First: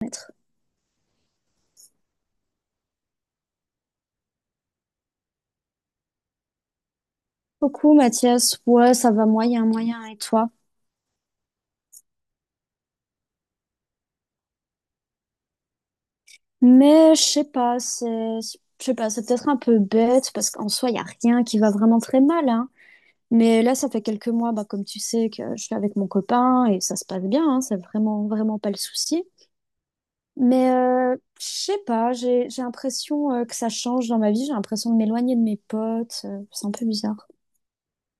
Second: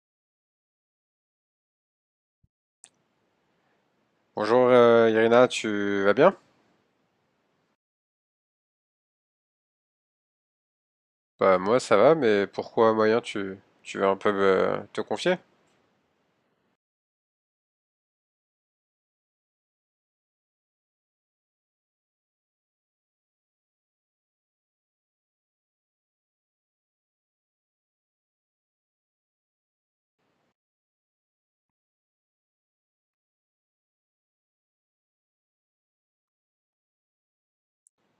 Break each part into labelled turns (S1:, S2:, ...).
S1: Merci
S2: Bonjour Irina, tu vas bien?
S1: beaucoup, Mathias. Ouais, ça va moyen, moyen, et toi?
S2: Bah moi ça va, mais pourquoi moyen tu veux un peu te confier?
S1: Mais je sais pas, c'est, je sais pas, c'est peut-être un peu bête parce qu'en soi, il y a rien qui va vraiment très mal, hein. Mais là, ça fait quelques mois, bah, comme tu sais, que je suis avec mon copain et ça se passe bien, hein, c'est vraiment, vraiment pas le souci. Mais je sais pas, j'ai l'impression que ça change dans ma vie, j'ai l'impression de m'éloigner de mes potes, c'est un peu bizarre.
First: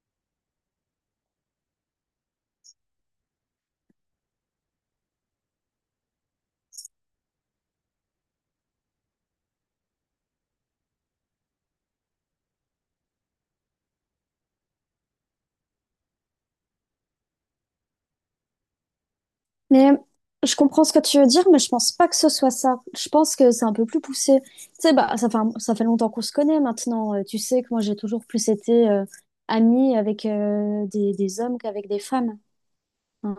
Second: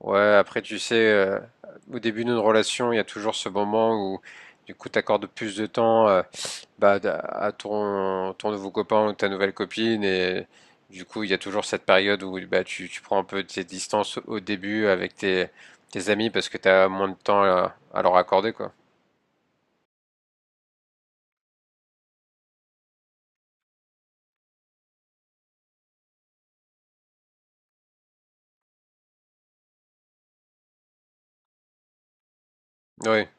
S2: Ouais, après tu sais, au début d'une relation, il y a toujours ce moment où du coup t'accordes plus de temps bah, à ton nouveau copain ou ta nouvelle copine, et du coup il y a toujours cette période où bah, tu prends un peu de tes distances au début avec tes amis parce que t'as moins de temps à leur accorder quoi.
S1: Mais je comprends ce que tu veux dire, mais je pense pas que ce soit ça. Je pense que c'est un peu plus poussé. Tu sais, bah, ça fait longtemps qu'on se connaît maintenant. Tu sais que moi, j'ai toujours plus été amie avec des hommes qu'avec des femmes.
S2: Oui,
S1: Hein.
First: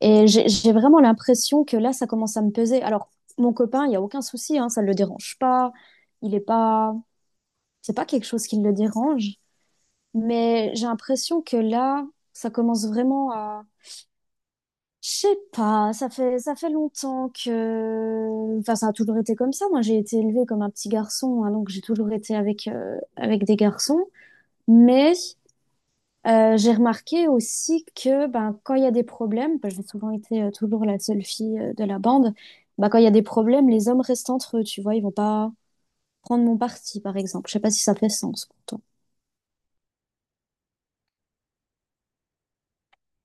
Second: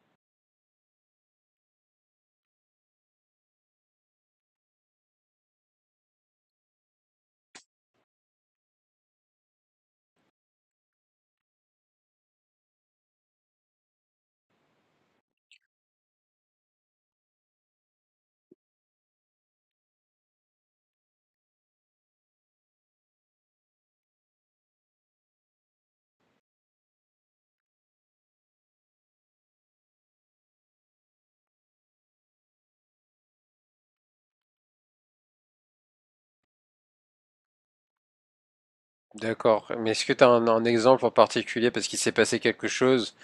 S1: Et j'ai vraiment l'impression que là, ça commence à me peser. Alors, mon copain, il n'y a aucun souci, hein, ça ne le dérange pas. Il est pas... C'est pas quelque chose qui le dérange. Mais j'ai l'impression que là, ça commence vraiment. Je sais pas, ça fait longtemps que... Enfin, ça a toujours été comme ça. Moi, j'ai été élevée comme un petit garçon, hein, donc j'ai toujours été avec, avec des garçons. Mais j'ai remarqué aussi que ben, quand il y a des problèmes, ben, j'ai souvent été toujours la seule fille de la bande, ben, quand il y a des problèmes, les hommes restent entre eux, tu vois, ils vont pas prendre mon parti, par exemple. Je sais pas si ça fait sens pour toi.
S2: d'accord. Mais est-ce que t'as un exemple en particulier parce qu'il s'est passé quelque chose?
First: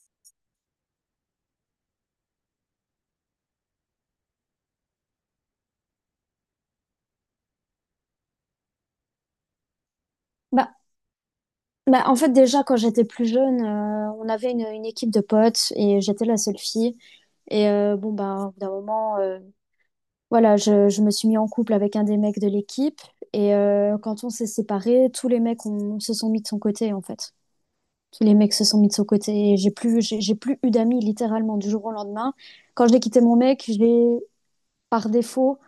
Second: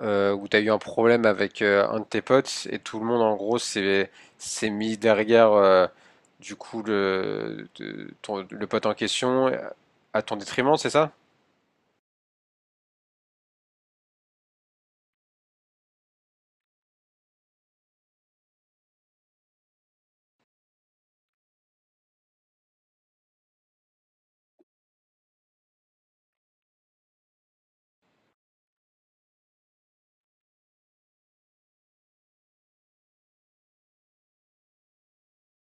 S2: Où t'as eu un problème avec un de tes potes et tout le monde en gros s'est mis derrière du coup le pote en question, à ton détriment,
S1: Bah,
S2: c'est ça?
S1: bah, en fait, déjà, quand j'étais plus jeune, on avait une équipe de potes et j'étais la seule fille. Et bon, bah, au bout d'un moment, voilà, je me suis mis en couple avec un des mecs de l'équipe et quand on s'est séparés, tous les mecs ont- se sont mis de son côté en fait. Tous les mecs se sont mis de son côté et j'ai plus, j'ai plus eu d'amis littéralement du jour au lendemain. Quand j'ai quitté mon mec, j'ai par défaut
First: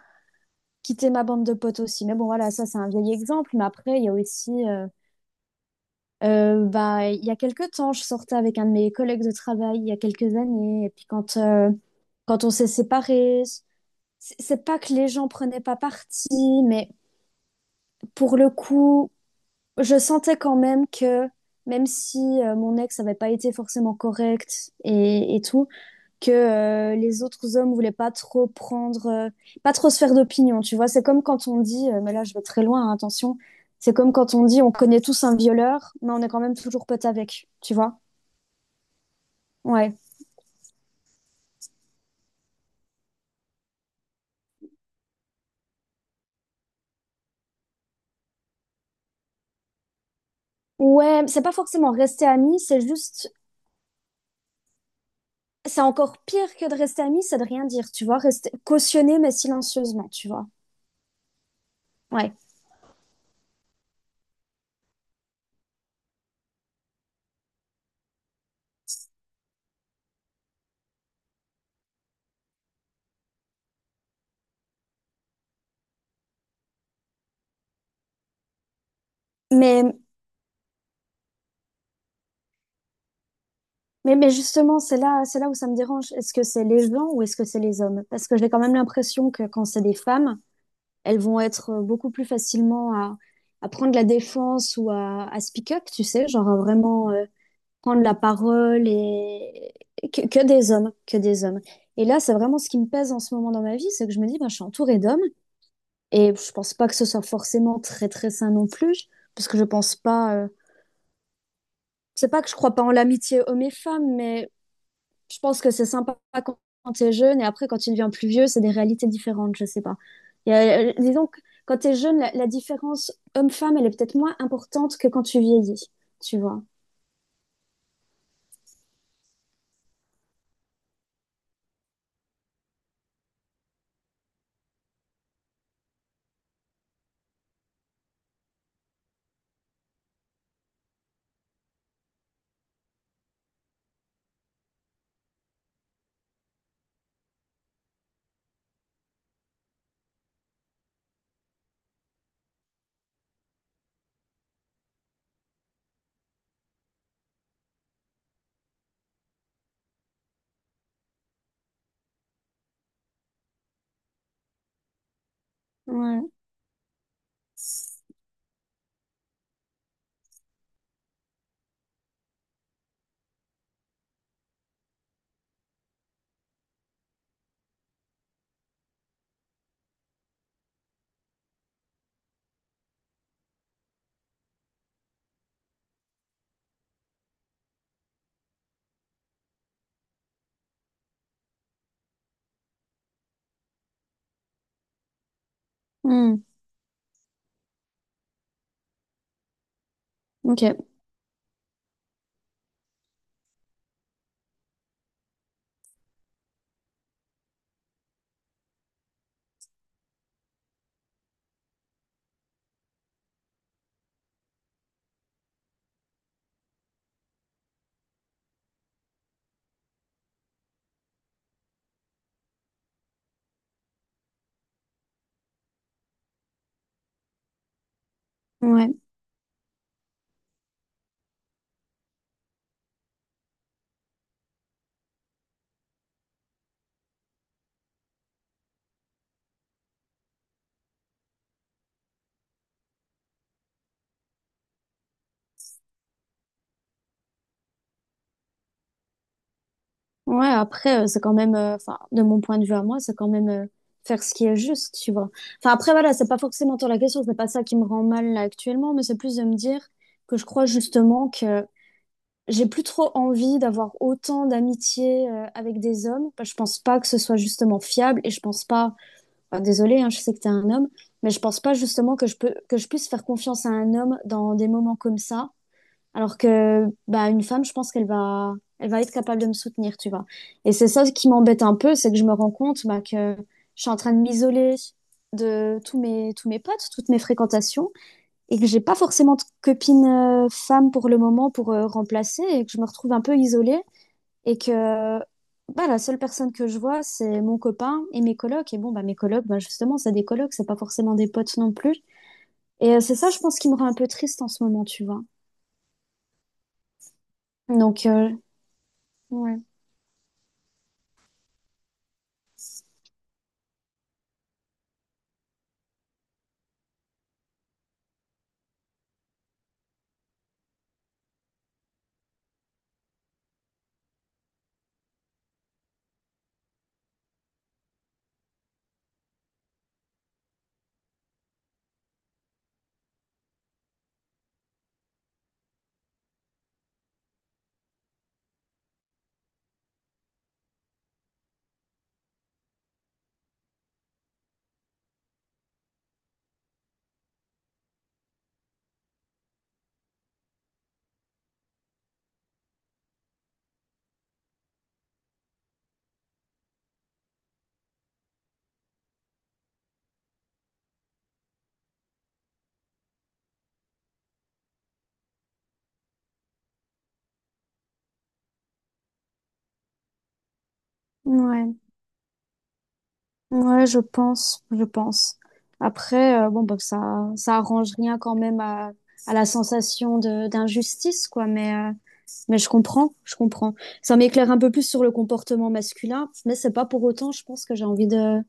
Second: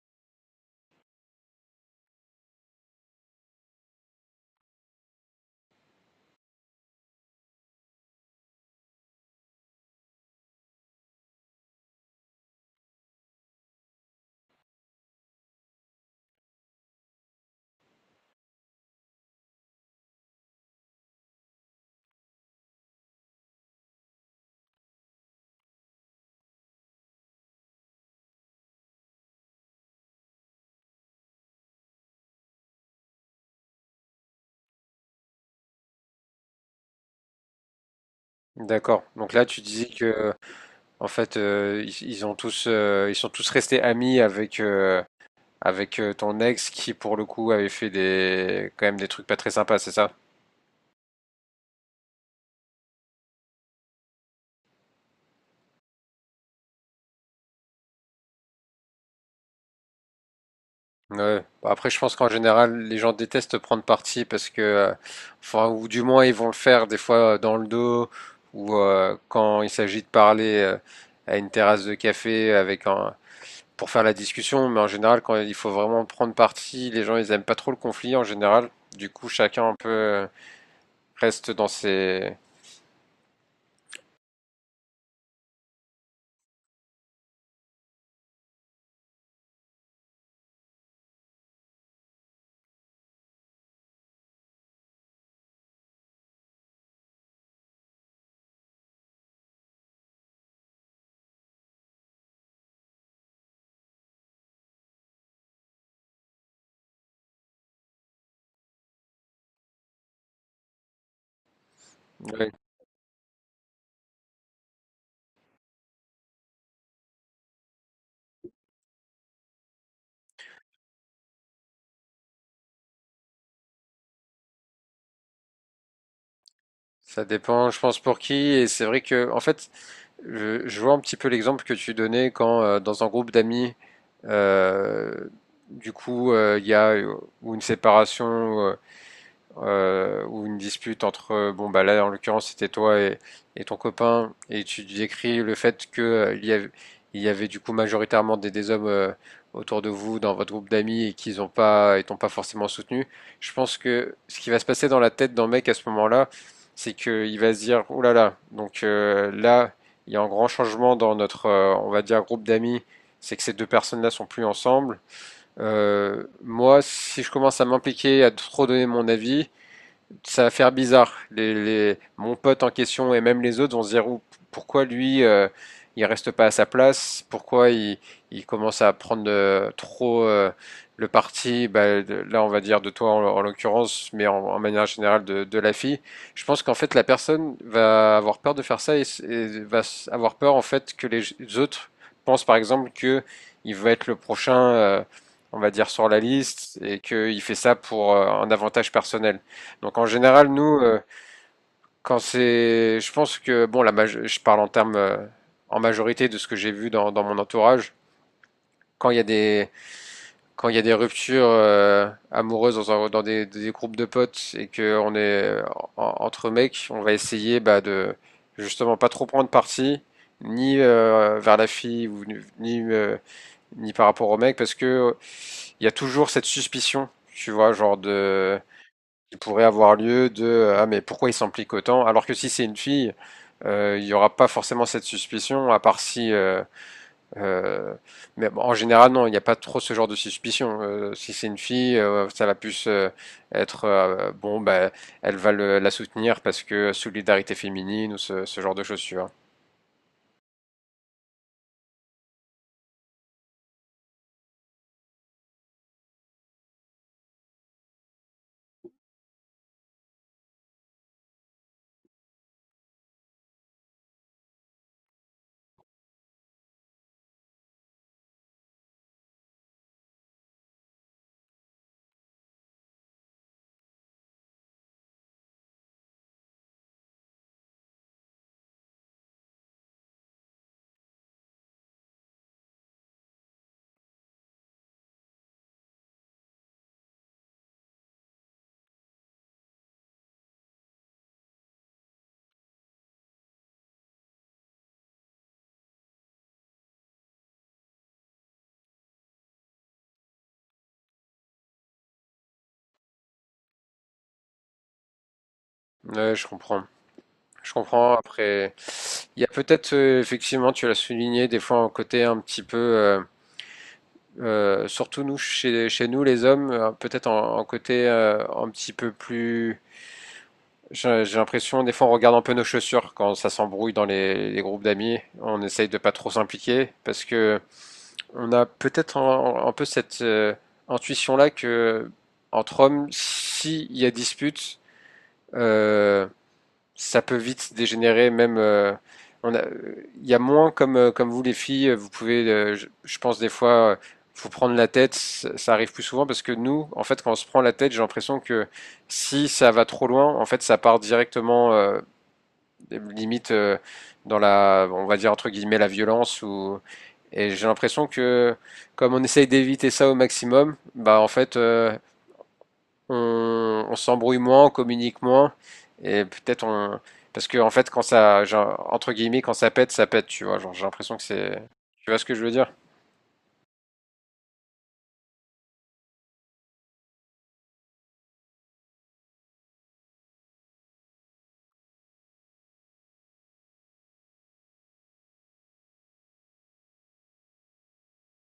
S1: quitté ma bande de potes aussi. Mais bon, voilà, ça c'est un vieil exemple. Mais après, il y a aussi, bah, il y a quelques temps, je sortais avec un de mes collègues de travail il y a quelques années et puis quand, quand on s'est séparés, c'est pas que les gens prenaient pas parti, mais pour le coup, je sentais quand même que, même si mon ex n'avait pas été forcément correct et tout, que les autres hommes voulaient pas trop prendre, pas trop se faire d'opinion, tu vois. C'est comme quand on dit, mais là je vais très loin, hein, attention, c'est comme quand on dit on connaît tous un violeur, mais on est quand même toujours potes avec, tu vois.
S2: D'accord. Donc là, tu disais
S1: Ouais.
S2: que en fait ils ont tous ils sont tous restés amis avec ton ex qui pour le coup avait fait des quand même des trucs pas très sympas, c'est ça?
S1: Ouais, c'est pas forcément rester ami, c'est juste, c'est encore pire que de rester ami, c'est de rien dire, tu vois, rester cautionner mais silencieusement, tu vois.
S2: Ouais. Bah, après, je pense qu'en
S1: Ouais.
S2: général, les gens détestent prendre parti parce que, enfin, ou du moins, ils vont le faire des fois dans le dos ou quand il s'agit de parler à une terrasse de café avec un, pour faire la discussion. Mais en général, quand il faut vraiment prendre parti, les gens, ils aiment pas trop le conflit en général. Du coup, chacun un peu
S1: Mais
S2: reste dans ses.
S1: mais justement, c'est là où ça me dérange. Est-ce que c'est les gens ou est-ce que c'est les hommes? Parce que j'ai quand même l'impression que quand c'est des femmes, elles vont être beaucoup plus facilement à prendre la défense ou à speak up, tu sais, genre à vraiment prendre la parole et que des hommes, que des hommes. Et là, c'est vraiment ce qui me pèse en ce moment dans ma vie, c'est que je me dis, bah, je suis entourée d'hommes et je pense pas que ce soit forcément très très sain non plus, parce que je pense pas. C'est pas que
S2: Ouais.
S1: je crois pas en l'amitié hommes et femmes, mais je pense que c'est sympa quand quand t'es jeune et après quand tu deviens plus vieux, c'est des réalités différentes, je sais pas. Disons que quand t'es jeune, la différence homme-femme, elle est peut-être moins importante que quand tu vieillis, tu vois.
S2: Ça dépend, je pense, pour qui. Et c'est vrai que, en fait, je vois un petit peu l'exemple que tu donnais quand dans un groupe d'amis, euh, du coup, il y a ou une séparation ou une dispute entre, bon bah là en l'occurrence c'était toi et ton copain, et tu décris le fait que il y avait du coup majoritairement des hommes autour de vous dans votre groupe d'amis et qu'ils ont pas, et t'ont pas forcément soutenu. Je pense que ce qui va se passer dans la tête d'un mec à ce moment-là, c'est qu'il va se dire, oh là là, donc là il y a un grand changement dans notre, on va dire groupe d'amis, c'est que ces deux personnes-là sont plus ensemble.
S1: Ouais.
S2: Moi, si je commence à m'impliquer, à trop donner mon avis, ça va faire bizarre. Mon pote en question et même les autres vont se dire pourquoi lui, il reste pas à sa place, pourquoi il commence à prendre trop le parti, bah, là on va dire de toi en, en l'occurrence, mais en, en manière générale de la fille. Je pense qu'en fait la personne va avoir peur de faire ça et va avoir peur en fait que les autres pensent par exemple que il va être le prochain on va dire sur la
S1: Hmm.
S2: liste, et qu'il fait ça pour un avantage personnel. Donc en général,
S1: Ok.
S2: nous, quand c'est, je pense que bon, je parle en termes en majorité de ce que j'ai vu dans, dans mon entourage. Quand il y a des Quand il y a des ruptures amoureuses dans, dans des groupes de potes et que on est entre mecs, on va essayer bah, de justement pas trop prendre parti ni vers la fille ou ni par rapport au mec parce que il y a toujours cette suspicion, tu vois, genre de.
S1: Ouais.
S2: Il pourrait avoir lieu de ah mais pourquoi il s'implique autant? Alors que si c'est une fille, il n'y aura pas forcément cette suspicion, à part si. Euh, mais bon, en général, non, il n'y a pas trop ce genre de suspicion. Si c'est une fille, ça va plus être bon, bah, elle va la soutenir parce que solidarité féminine ou ce genre de choses, tu vois.
S1: Ouais, après, c'est quand même, enfin, de mon point de vue à moi, c'est quand même faire ce qui est juste, tu vois. Enfin, après, voilà, c'est pas forcément tant la question, c'est pas ça qui me rend mal là, actuellement, mais c'est plus de me dire que je crois justement que j'ai plus trop envie d'avoir autant d'amitié avec des hommes. Bah, je pense pas que ce soit justement fiable et je pense pas. Enfin, désolée, hein, je sais que t'es un homme, mais je pense pas justement que je puisse faire confiance à un homme dans des moments comme ça. Alors que bah une femme, je pense qu'elle va, elle va être capable de me soutenir, tu vois. Et c'est ça qui m'embête un peu, c'est que je me rends compte bah, que je suis en train de m'isoler de tous mes potes, toutes mes fréquentations et que j'ai pas forcément de copine femme pour le moment pour remplacer et que je me retrouve un peu isolée et que bah, la seule personne que je vois, c'est mon copain et mes colocs. Et bon, bah, mes colocs, bah, justement, c'est des colocs, c'est pas forcément des potes non plus. Et c'est ça, je pense, qui me rend un peu triste en ce moment, tu vois.
S2: Ouais, je comprends. Je
S1: Donc,
S2: comprends. Après, il y a
S1: ouais.
S2: peut-être effectivement, tu l'as souligné, des fois un côté un petit peu. Surtout nous, chez nous, les hommes, peut-être en, en côté un petit peu plus. J'ai l'impression, des fois, on regarde un peu nos chaussures quand ça s'embrouille dans les groupes d'amis. On essaye de pas trop s'impliquer parce que on a peut-être un peu cette intuition-là que entre hommes, s'il y a dispute, euh, ça peut vite dégénérer, même. On a, il y a moins comme, comme vous les filles, vous pouvez, je pense des fois, vous prendre la tête, ça arrive plus souvent parce que nous, en fait, quand on se prend la tête, j'ai l'impression que si ça va trop loin, en fait, ça part directement, limite, dans la, on va dire entre guillemets, la violence ou, et j'ai l'impression que comme on essaye d'éviter ça au maximum, bah en fait, on s'embrouille moins, on communique moins, et peut-être on. Parce que, en fait, quand ça, genre, entre guillemets, quand ça pète, tu vois. Genre, j'ai l'impression que c'est.
S1: Ouais.
S2: Tu vois ce que je veux dire?
S1: Ouais, je pense, je pense. Après, bon, bah, ça arrange rien quand même à la sensation de d'injustice, quoi. Mais je comprends, je comprends. Ça m'éclaire un peu plus sur le comportement masculin, mais c'est pas pour autant, je pense que j'ai envie de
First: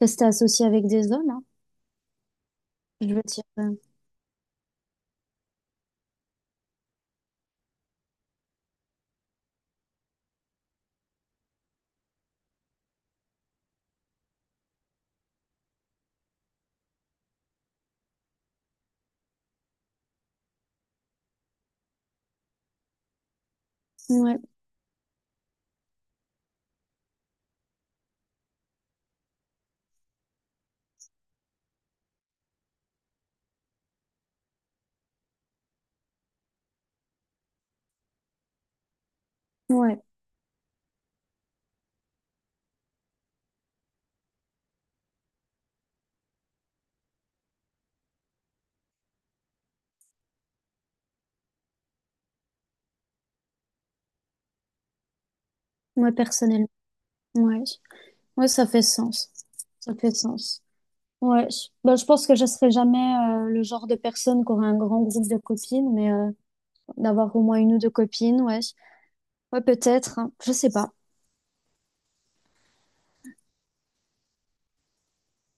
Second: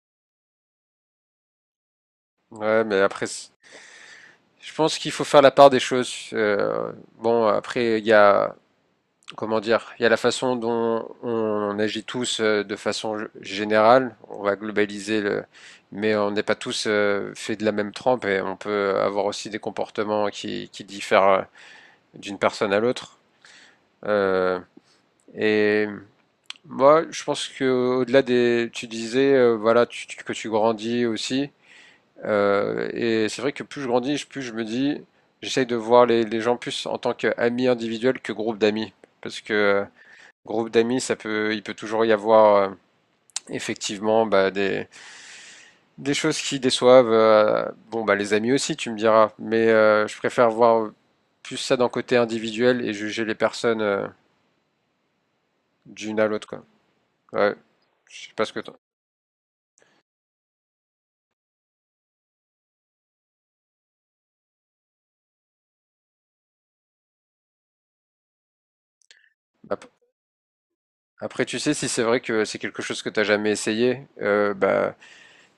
S1: rester associée avec des hommes, hein.
S2: Ouais, mais
S1: Je veux
S2: après,
S1: dire,
S2: je pense qu'il faut faire la part des choses. Bon, après, il y a, comment dire, il y a la façon dont on agit tous de façon générale. On va globaliser le, mais on n'est pas tous faits de la même trempe et on peut avoir aussi des comportements qui diffèrent d'une personne à l'autre.
S1: ouais,
S2: Euh, Et moi, je pense que au-delà des, tu disais, voilà, que tu grandis aussi. Et c'est vrai que plus je grandis, plus je me dis, j'essaye de voir les gens plus en tant qu'amis individuels que groupe d'amis, parce que
S1: ouais,
S2: groupe d'amis, ça peut, il peut toujours y avoir effectivement bah, des choses qui déçoivent. Bon, bah les amis aussi, tu me diras. Mais je préfère voir plus ça d'un côté individuel et juger les personnes
S1: moi
S2: d'une à l'autre, quoi.
S1: personnellement,
S2: Ouais,
S1: ouais,
S2: je sais pas
S1: ouais,
S2: ce que
S1: ça fait sens, ça fait sens. Ouais, bah, je pense que je serai jamais le genre de personne qui aura un grand groupe de copines, mais d'avoir au moins une ou deux copines, ouais. Ouais,
S2: bah,
S1: peut-être, hein. Je sais pas.
S2: après, tu sais, si c'est vrai que c'est quelque chose que t'as jamais essayé, bah,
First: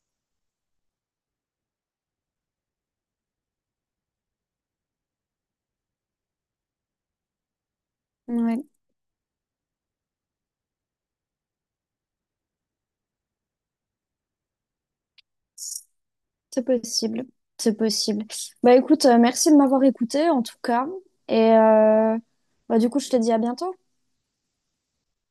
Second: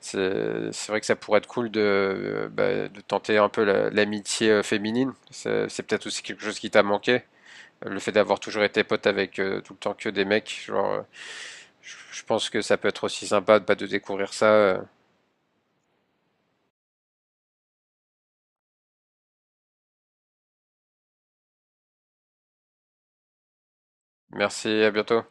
S2: c'est vrai que ça pourrait être cool de, bah, de tenter un peu l'amitié féminine. C'est peut-être aussi quelque chose qui t'a manqué. Le fait d'avoir toujours
S1: Ouais,
S2: été pote avec tout le temps que des mecs, genre, je pense que ça peut être aussi sympa de, bah, de découvrir ça.
S1: c'est possible. C'est possible. Bah écoute, merci de m'avoir écouté en tout cas. Et bah, du coup, je te dis à bientôt.
S2: Merci, à bientôt.